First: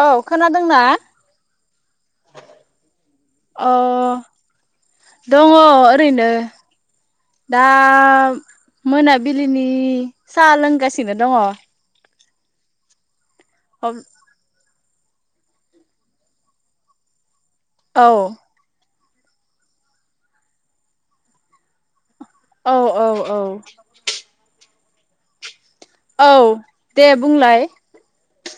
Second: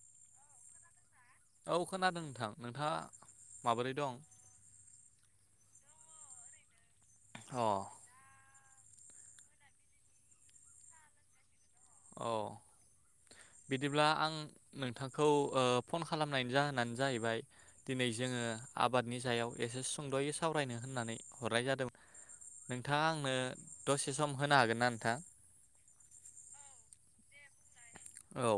औ, खोनादोंना? औ खोनादों नोंथां नोंथाङा अ माबोरै दं? दङ ओरैनो दा अ मोनाबिलिनि साहा लोंगासिनो दङ। औ। बिदिब्ला आं नोंथांखौ ओ फन खालामनायनि जाहोनानो जाहैबाय दिनै औ जोङो आब बादनि सायाव एसे सुंद'यै सावरायनो होननानै हरनाय जादों औ नोंथाङा आंनो औ दसे सम होनो हागोन ना थां। औ दे बुंलाय। औ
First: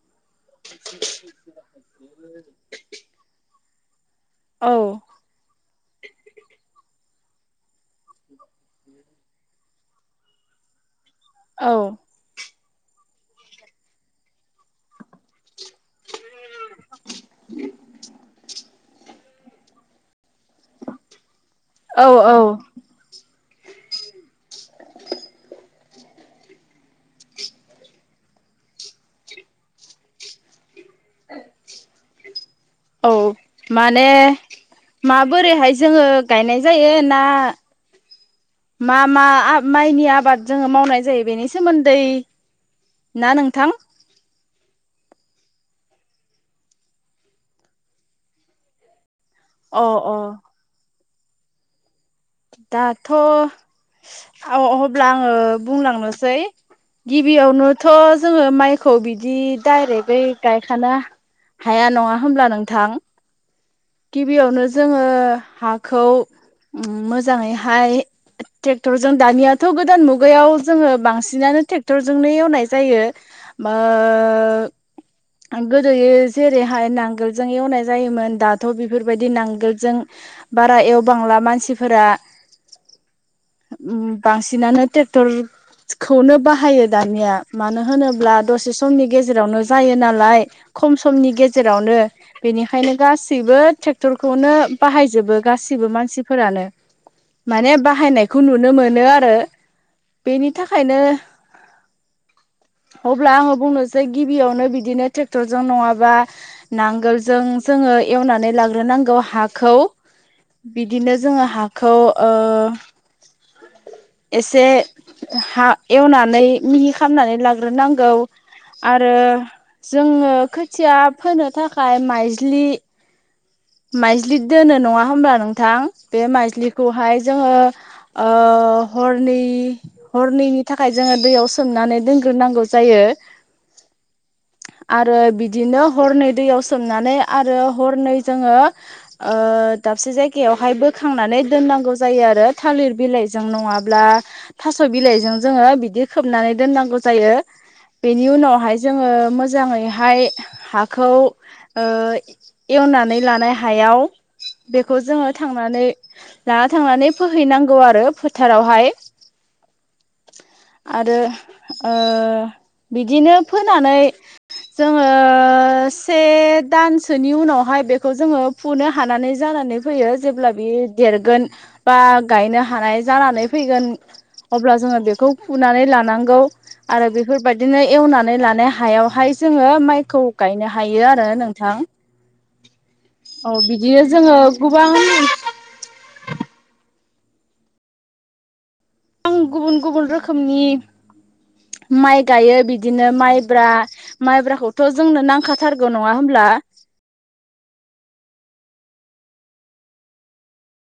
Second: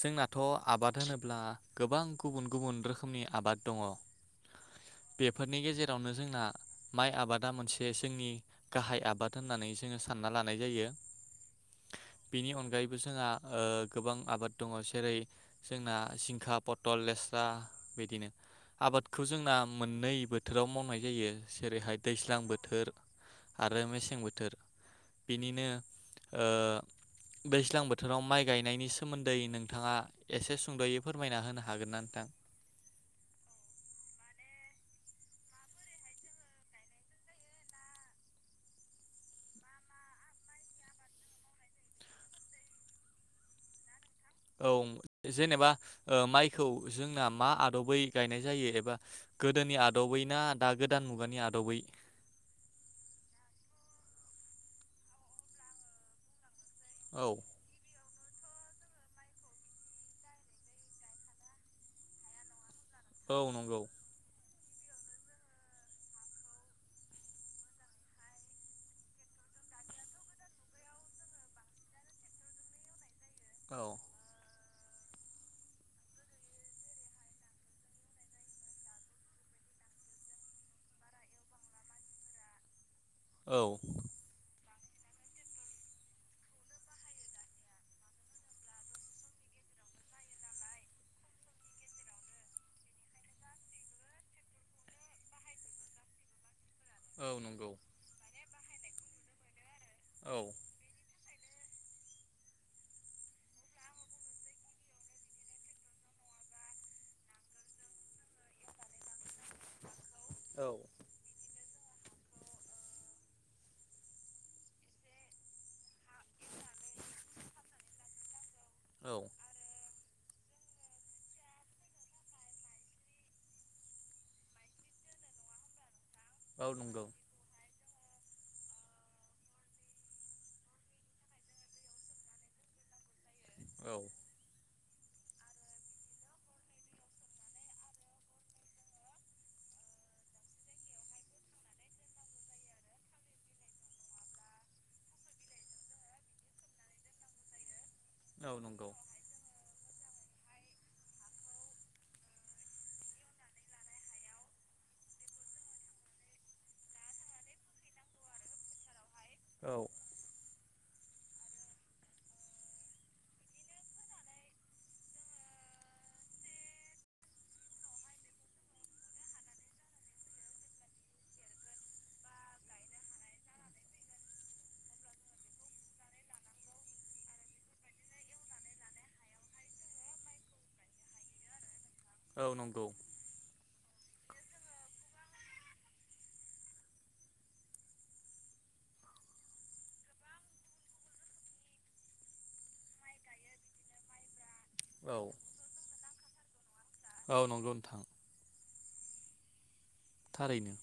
जोंना थ' आबाद होनोब्ला गोबां गुबुन गुबुन रोखोमनि आबाद दङ औ बेफोरनि गेजेराव जोंना माइ आबादा मोनसे जोंनि गाहाय आबाद होननानै जोङो सानना लानाय जायो औ बिनिअनगायैबो जोंहा ओ गोबां आबाद दङ जेरै जोंना जिंखा पटल लेस्रा बिदिनो आबादखौ जोंना मोननै बोथोराव मावनाय जायो जेरैहाय औ दैज्लां औ बोथोर आरो मेसें बो बोथोर बिनिनो ओ दैज्लां बोथोराव माइ गायनायनि सोमोन्दै नोंथाङा एसे सुंद'यै फोरमायना होनो हागोन ना नोंथां औ माने माबोरैहाय जोङो गायनाय जायो ना मा मा माइनि आबाद जोङो मावनाय जायो बेनि सोमोन्दै ना नोंथां औ जेनेबा माइखौ जोंना मा आदबै गायनाय जायो एबा गोदोनि अ अ आदबै ना दा गोदो गोदान मुगानि आदबै दाथ' अब्ला आङो बुंलांनोसै औ गिबियावनोथ जोङो माइखौ बिदि दडाइरेक्टै गायखानो हाया नङा होमब्ला नोंथां औ नंगौ गिबियावनो जोङो हाखौ मोजाङैहाय ट्रेक्टरजों दानियाथ' गोदान मुगायाव जोङो बांसिनानो ट्रेक्टरजोंनो एवनाय जायो औ ओ गोदो जेरैहाय नांगोलजों एवनाय जायोमोन द थ' बेफोरबायदि नांगोलजों बारा एवबांला मानसिफोरा औ बांसिनानो ट्रेक्टरखौनो बाहायो दानिया मानो होनोब्ला दसे समनि गेजेरावनो जायो नालाय खम समनि गेजेरावनो बेनिखायनो गासैबो बो ट्रेक्टरखौनो बाहायजोबो गाससिबो मानसिफोरानो औ नंगौ माने बाहाय नाय बेखौ नुनो मोनो आरो औ बेनि थाखायनो अब्ला आङो बुंनोसै गिबियावनो बिदिनो ट्रेक्टरजों नङाबा नांगोलजों जोङो एवनानै लाग्रोनांगौ हा खौ बिदिनो जोङो हाखौ ओ एसे हा एवनानै मिहि खालामनानै लाग्रोनांगौ औ आरो जों खोथिया फोनो थाखाय माइज्लि माइज्लि दोनो नङा होनबा नोंथां। बे औ नंगौ माइस्लिखौहाय जोङो ओ हरनै हरनैनि थाखाय जोङो दैयाव सोमनानै दोनग्रोनांगौ जायो। औ। आरो बिदिनो हरनै दैयाव सोमनानै आरो हरनै जोङो ओ दाबसे जायगायावहाय बोखांनानै दोननांगौ जायो आरो थालिर बिलाइजों नङाब्ला थास' बिलाइजों जोङो बिदि खोबनानै दोननांगौ जायो। बेनि औ उनावहाय नंगौ जोङो मोजाङै हाय हाखौ ओ एवनानै लानाय हायाव बेखौ जोङो थांनानै लाना थांनानै फोहैनांगौ आरो फोथारावहाय। औ। आरो ओ बिदिनो फोनानै जोङो से दानसोनि उनावहाय बेखौ बेखौ जोङो फुनो हानानै जानानै फैयो जेब्ला बे देरगोन बा गायनो हानाय जानानै फैगोन अब्ला जोङो बेखौ फुनानै लानांगौ आरो बेफोरबायदिनो एवनानै लानाय हायावहाय जोङो माइखौ गायनो हायो आरो नोंथां। औ नंगौ। बियो जोङो गोबां गुबुन गुबुन रोखोमनि माइ गायो बिदिनो माइब्रा माइब्राखौ थ औ जोंनो नांखाथारगोन नङा होमब्ला। औ नंगौ नोंथां। थारैनो।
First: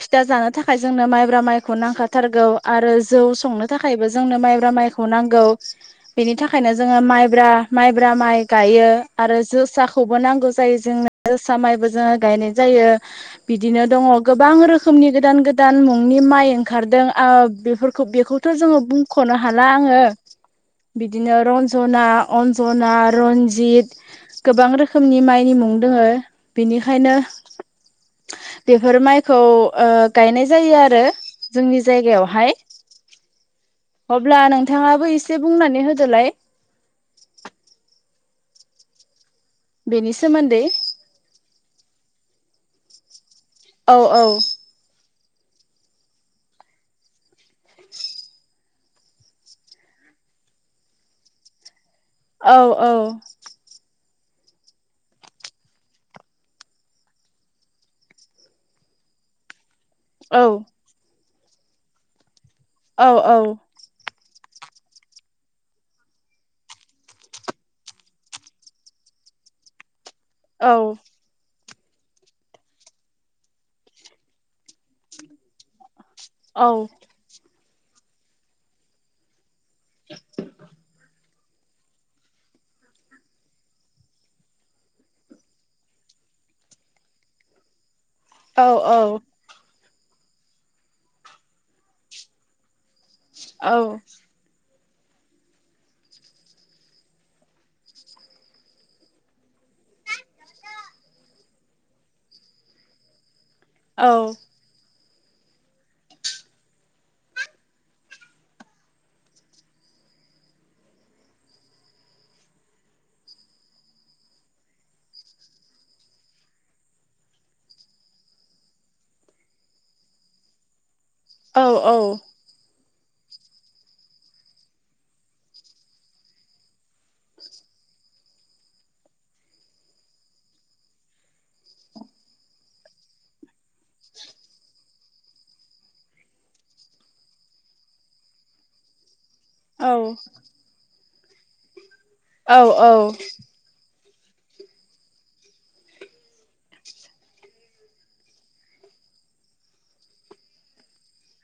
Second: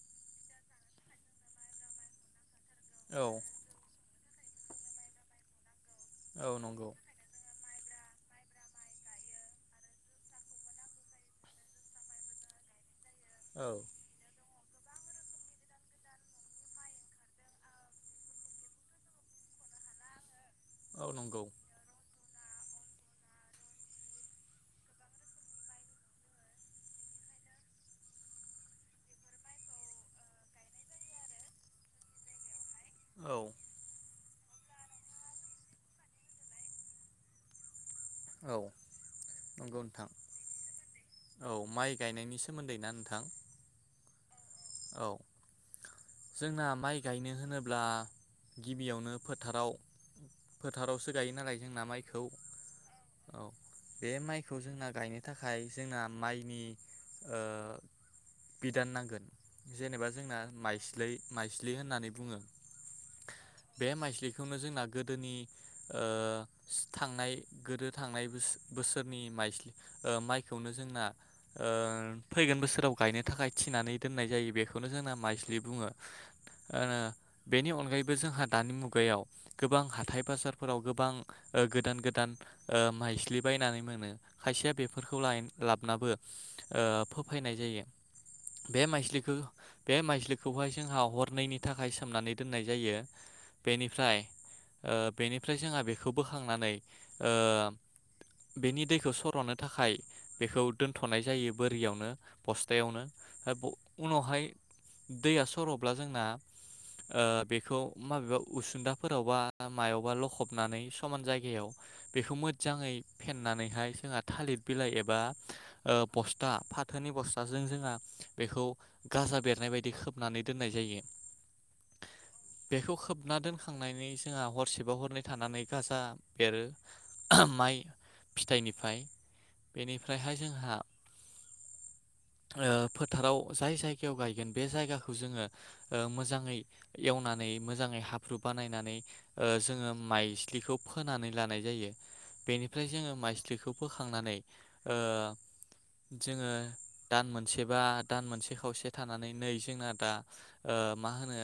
फिथा जानो थाखाय जोंनो माइब्रा माइखौ नांखाथारगौ। आरो जौ औ संनो थाखायबो जोंनो माइब्रा माइखौ नांगौ। बेनि औ थाखायनो नंगौ जोङो माइब्रा माइब्रा माइ गायो आरो जोसाखौबो नांगौ जायो जोंनो जोसा माइबो जोङो गायनाय जायो। औ बिदिनो दङ गोबां रोखोमनि गोदान गोदान मुंनि माइ ओंखारदों ओ बेफोरखौ बेखौथ' जोङो बुंखनो हाला आङो। औ बिदिनो नंगौ रन्जना अन्जना, रनजित गोबां रोखोमनि माइनि मुं दोङो बिनिखायनो बेफोर माइ खौ ओ गायनाय जायो आरो जोंनि जायगायावहाय। औ। अब्ला नोंथाङाबो एसे बुंनानै होदोलाय। औ। नंगौ नोंथां बेनि सोमोन्दै औ माइ गायनायनि सा सोमोन्दै ना नोंथां। औ औ। औ जोंना माइ गायनो होनोब्ला गिबियावनो फोथाराव फोथारावसो गायो नालाय जोंना माइ औ औ। बे माइखौ जोंना गायनो थाखाय जोंना माइनि ओ बिदान नांगोन। जेनेबा जोंना औ माइस्लाय माइस्लि होननानै बुङो औ औ खौनो जोंना गोदोनि ओ स थांनाय गोदो थांनाय बोसो-बोसोरनि माइस्लि ओ औ माइखौनो जोंना ओ फैगोन बोसोराव गायनो थाखाय थिनानै दोननाय जायो बेखौनो जोंना माइस्लि बुङो। औ ओ बेनि अनगायैबो जोंहा दानि मुगायाव गोबां हाथाय बाजारफोराव गोबां ओ गोदान गोदान ओ माइस्लि बायनानै मोनो खायसेया बेफोरखौ लाय लाबनाबो ओ फोफायनाय जायो। औ बे माइस्लिखो बे माइज्लिखौहाय जोंहा हरनैनि थाखाय सोमनानै दोननाय जायो। औ बेनिफ्राय बेनिफ्राय जोंहा बेखौ बोखांनानै ओ बेनि दैखौ सर'नो थाखाय बेखौ दोनथ'नाय जायो बोरियावनो बस्थायावनो। [unintelligible] औ उनावहाय दैया सर'ब्ला जोंना ओ बेखौ माबेबा उसुदाफोरावबा मायावबा लखबनानै समान जायगायाव बेखौ मोजाङै फेनानैहाय जोंहा थालिर बिलाइ एबा बस्था फाथोनि बस्थाजों जोंहा बेखौ गाजा बेरनाय बायदि खोबनानै दोननाय जायो। औ औ बेखौ खोबना दोनखांनानै जोंहा हरसेबाव हरनै थानानै गाजा बेरो माइ फिथाइनिफ्राय बेनिफ्रायहाय जोंहा फोथाराव जाय जायगायाव गायगोन बे जायगाखौ जोङो मोजाङै एवनानै मोजाङै हाब्रु बानायनानै औ जोङो माइस्लिखौ फोनानै लानाय जायो। बेनिफ्राय जोङो माइस्लिखौ बो खांनानै ओ जोंङो दान मोनसे बा दान मोनसे खावसे थांनानै नै जोंना दा मा होनो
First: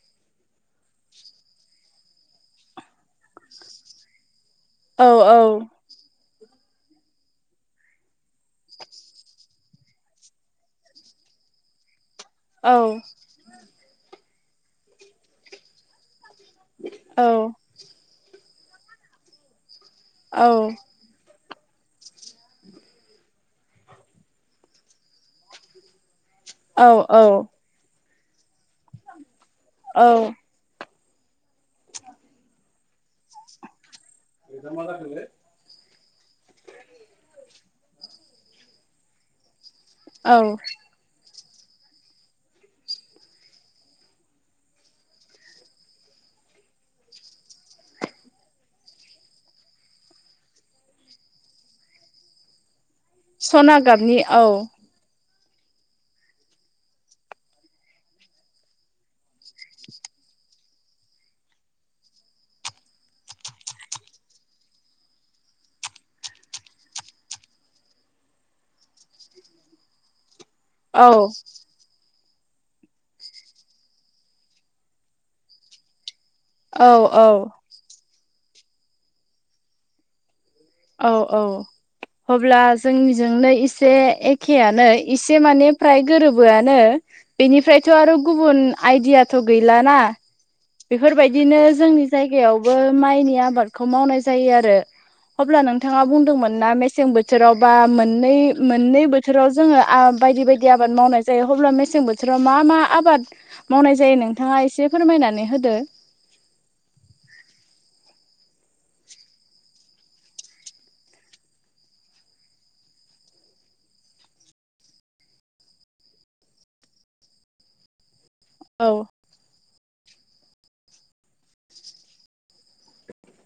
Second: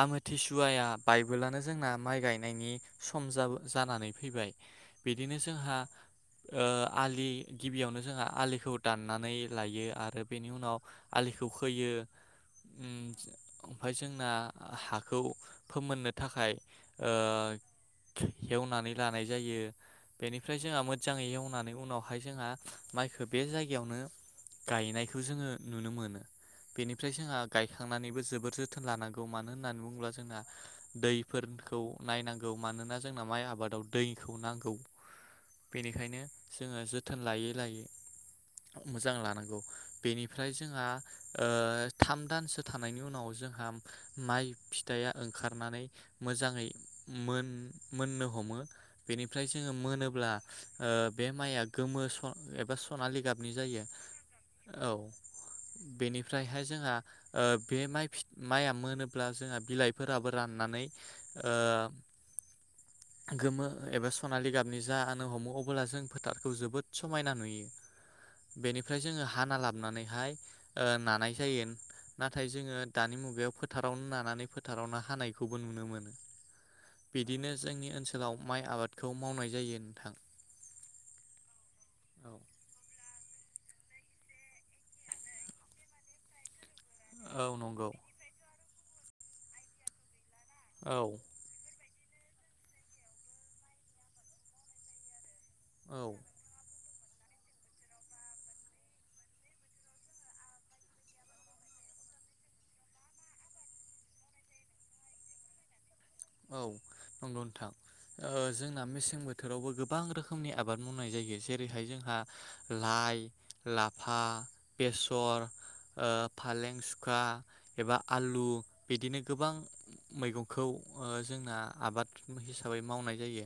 आमथिसुवा बायबोलानो जोंना माइ गाय नायनि सम जाबो जानानै फैबाय। बिदिनो जोंहा आलि गिबियावनो जोंहा आलिखौ दाननानै लायो आरो बेनि उनाव आलिखौ खोयो। उम ओमफ्राय जोंना हाखौ फोमोननो थाखाय ओ औ हेवनानै लानाय जायो बेनिफ्राय जोंहा मोजाङै एवनानै नि उनावहाय जोंहा माइखो बे जायगायावनो गायनायखौ जोङो नुनो मोनो। बेनिफ्राय औ जोंहा गायखांनानै जोबोर जोथोन लानांगौ मा नो होननानै औ बुङोब्ला जोंना दैफोर खौ नायनांगौ मानोना जोंना माइ आबादाव दैखौ नांगौ बेनिखायनो जोङो जोथोन लायै लायै मोजां लानांगौ। औ बेनिफ्राय जोंहा ओ थाम दानसो थानायनि उनाव जोंहा माइ फिथाइया ओंखारनानै मोजाङै मोन मोननो हमो बेनिफ्राय जोङो मोनोब्ला ओ बे माइया गोमो स एबा स स'नालि गाबनि सना जायो। गाबनि औ बेनिफ्रायहाय जोंहा ओ बे फि माइआ मोनोब्ला जोंहा बिलाइफोराबो राननानै ओ गोमो एबा सनालि गाबनि जानो हमो अब्ला जों फोथारखौ जोबोद समायना नुयो बेनिफ्राय जोङो हाना लाबनानैहाय ओ औ नानाय जायो। नाथाय जोङो दानि मुगायाव फोथारावनो नानानै फोथारावनो हानायखौ बो नुनो मोनो। औ बिदिनो जोंनि ओनसोलाव माइ आबादखौ मावनाय जायो नोंथां। औ औ अब्ला जोंनिजोंनो इ से एखेयानो एसे माने फ्राय गोरोबोआनो। औ नंगौ बेनिफ्रायथ' आरो गुबुन आइदियाथ' गैलाना औ बेफोरबायदिनो जोंनि जायगायावबो माइनि आबादखौ मावनाय जायो आरो अब्ला नोंथाङा औ बुंदोंमोन ना मेसें बो थोराव बा मोननै मोननै बोथोराव जोङो आ बायदि बायदि आबाद मावनाय जायो अब्ला मेसें बोथोराव मा मा आबाद मावनाय जायो नोंथाङा एसे फोरमायनानै होदो। औ नंगौ नोंथां ओ जोंना मेसें बोथोरावबो गोबां रोखोमनि आबाद मावनाय जायो जेरैहाय जोंहा लाइ, लाफा, बेसर ओ फालें, सुखा एबा आलु औ बिदिनो गोबां मैगंखौ ओ जोंना आबाद हिसाबै मावनाय जायो।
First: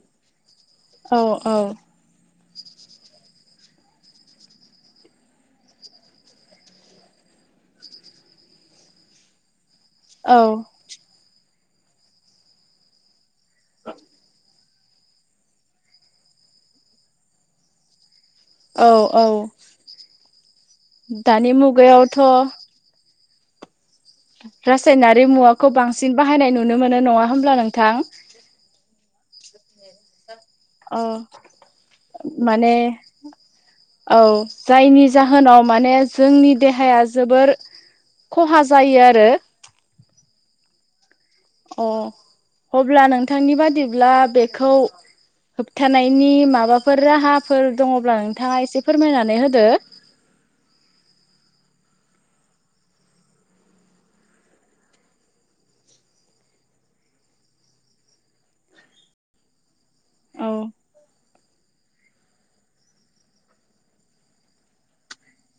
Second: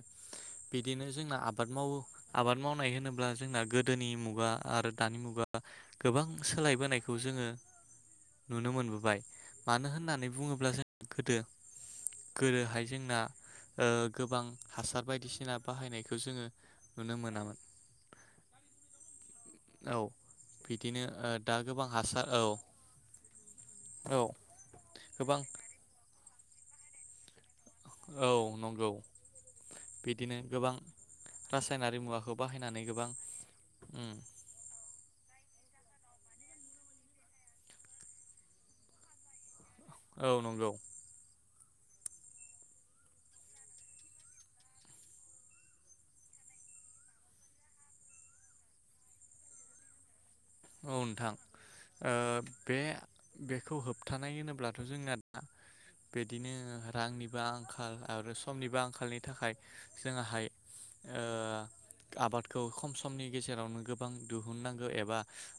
बिदिनो औ जोंना औ आबाद मावो आबाद मावनाय होनोब्ला जोंना गोदोनि मुगा आरो दानि मुगा गोबां सोलायबोनायखौ जोङो नुनो मोनबोबाय। मानो होननानै औ बुङोब्ला जों गोदो गोदोहाय जोंना ओ गोबां हासार बायदिसिना बाहायनायखौ जोङो नुनो मोनामोन। औ औ औ बिदिनो ओ दानि दा गोबां हासार औ मुगायावथ' औ रासायनारि गोबां मुवाखौ बांसिन बाहायनाय नु नो नङा हो ब्ला नोंथां? औ नंगौ बिदिनो गोबां औ रासायनारि मुवाखौ माने बाहायनानै गोबां उम औ जायनि जाहोनाव माने जोंनि देहाया जोबोर खहा जायो आरो। औ नंगौ। अ अब्ला नोंथांनि बादिब्ला बेखौ होबथानायनि माबाफोर राहाफोर दङब्ला नोंथाङा एसे फोरमायनानै होदो औ नोंथां ओ बे बेखौ होबथानाय होनोब्लाथ' जोंना दा बिदिनो रांनिबो आंखाल आरो समनिबो आंखालनि थाखाय जोंङाहाय औ ओ आबादखौ खम समनि गेजेरावनो गोबां दिहुननांगौ एबा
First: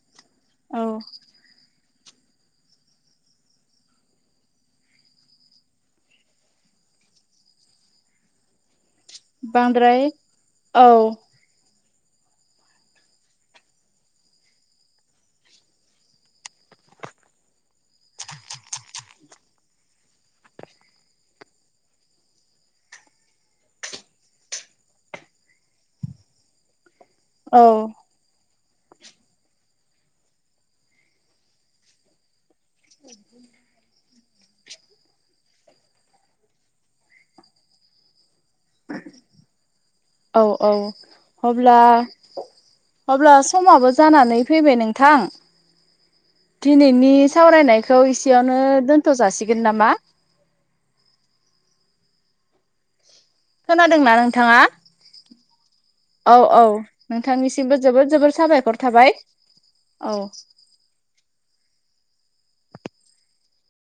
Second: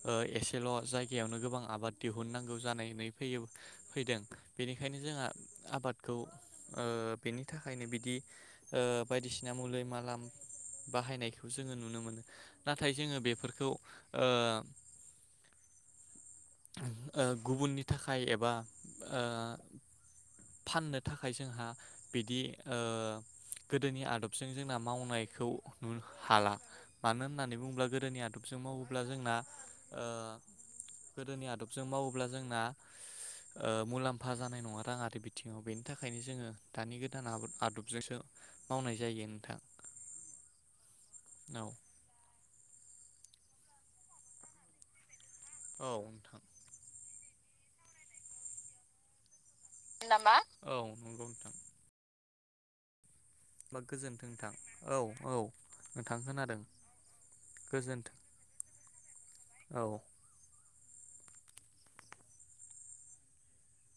ओ एसेल' औ जायगायावनो गोबां आबाद दिहुननांगौ जानाय फैयो फैदों बेनिखायनो जोंहा आबादखौ ओ बेनि थाखायनो बिदि ओ बायदिसिना मुलि बांद्राय मालाम औ बाहायनायखौ जोङो नुनो मोनो नाथाय जोङो बेफोरखौ ओ ओ गुबुननि थाखाय एबा ओ फाननो थाखाय जोंहा बिदि ओ गोदोनि आदबजों जोंना मावनायखौ नुनो हाला मानो होननानै औ बुङोब्ला गोदोनियाथ' जों मावोब्ला जोंना ओ गोदोनि आदबजों मावोब्ला जोंना मुलाम फा जानाय नङा राङारि बिथिङाव बेनि थाखायनो जोङो दानि गोदान आदबजोंसो मावनाय जायो नोंथां औ औ औ अब्ला अब्ला समाबो जानानै फैबाय नोंथां औ दिनैनि सावरायनायखौ इसेयावनो दोन्थ' जासि नामा औ नंगौ नोंथां होमबा खोनादोंना गोजोन्थों नोंथां नोंथाङा औ औ नोंथां औ खोनादों औ नोंथांनिसिमबो जोबोद गोजोन्थों जोबोद साबायखर थाबाय औ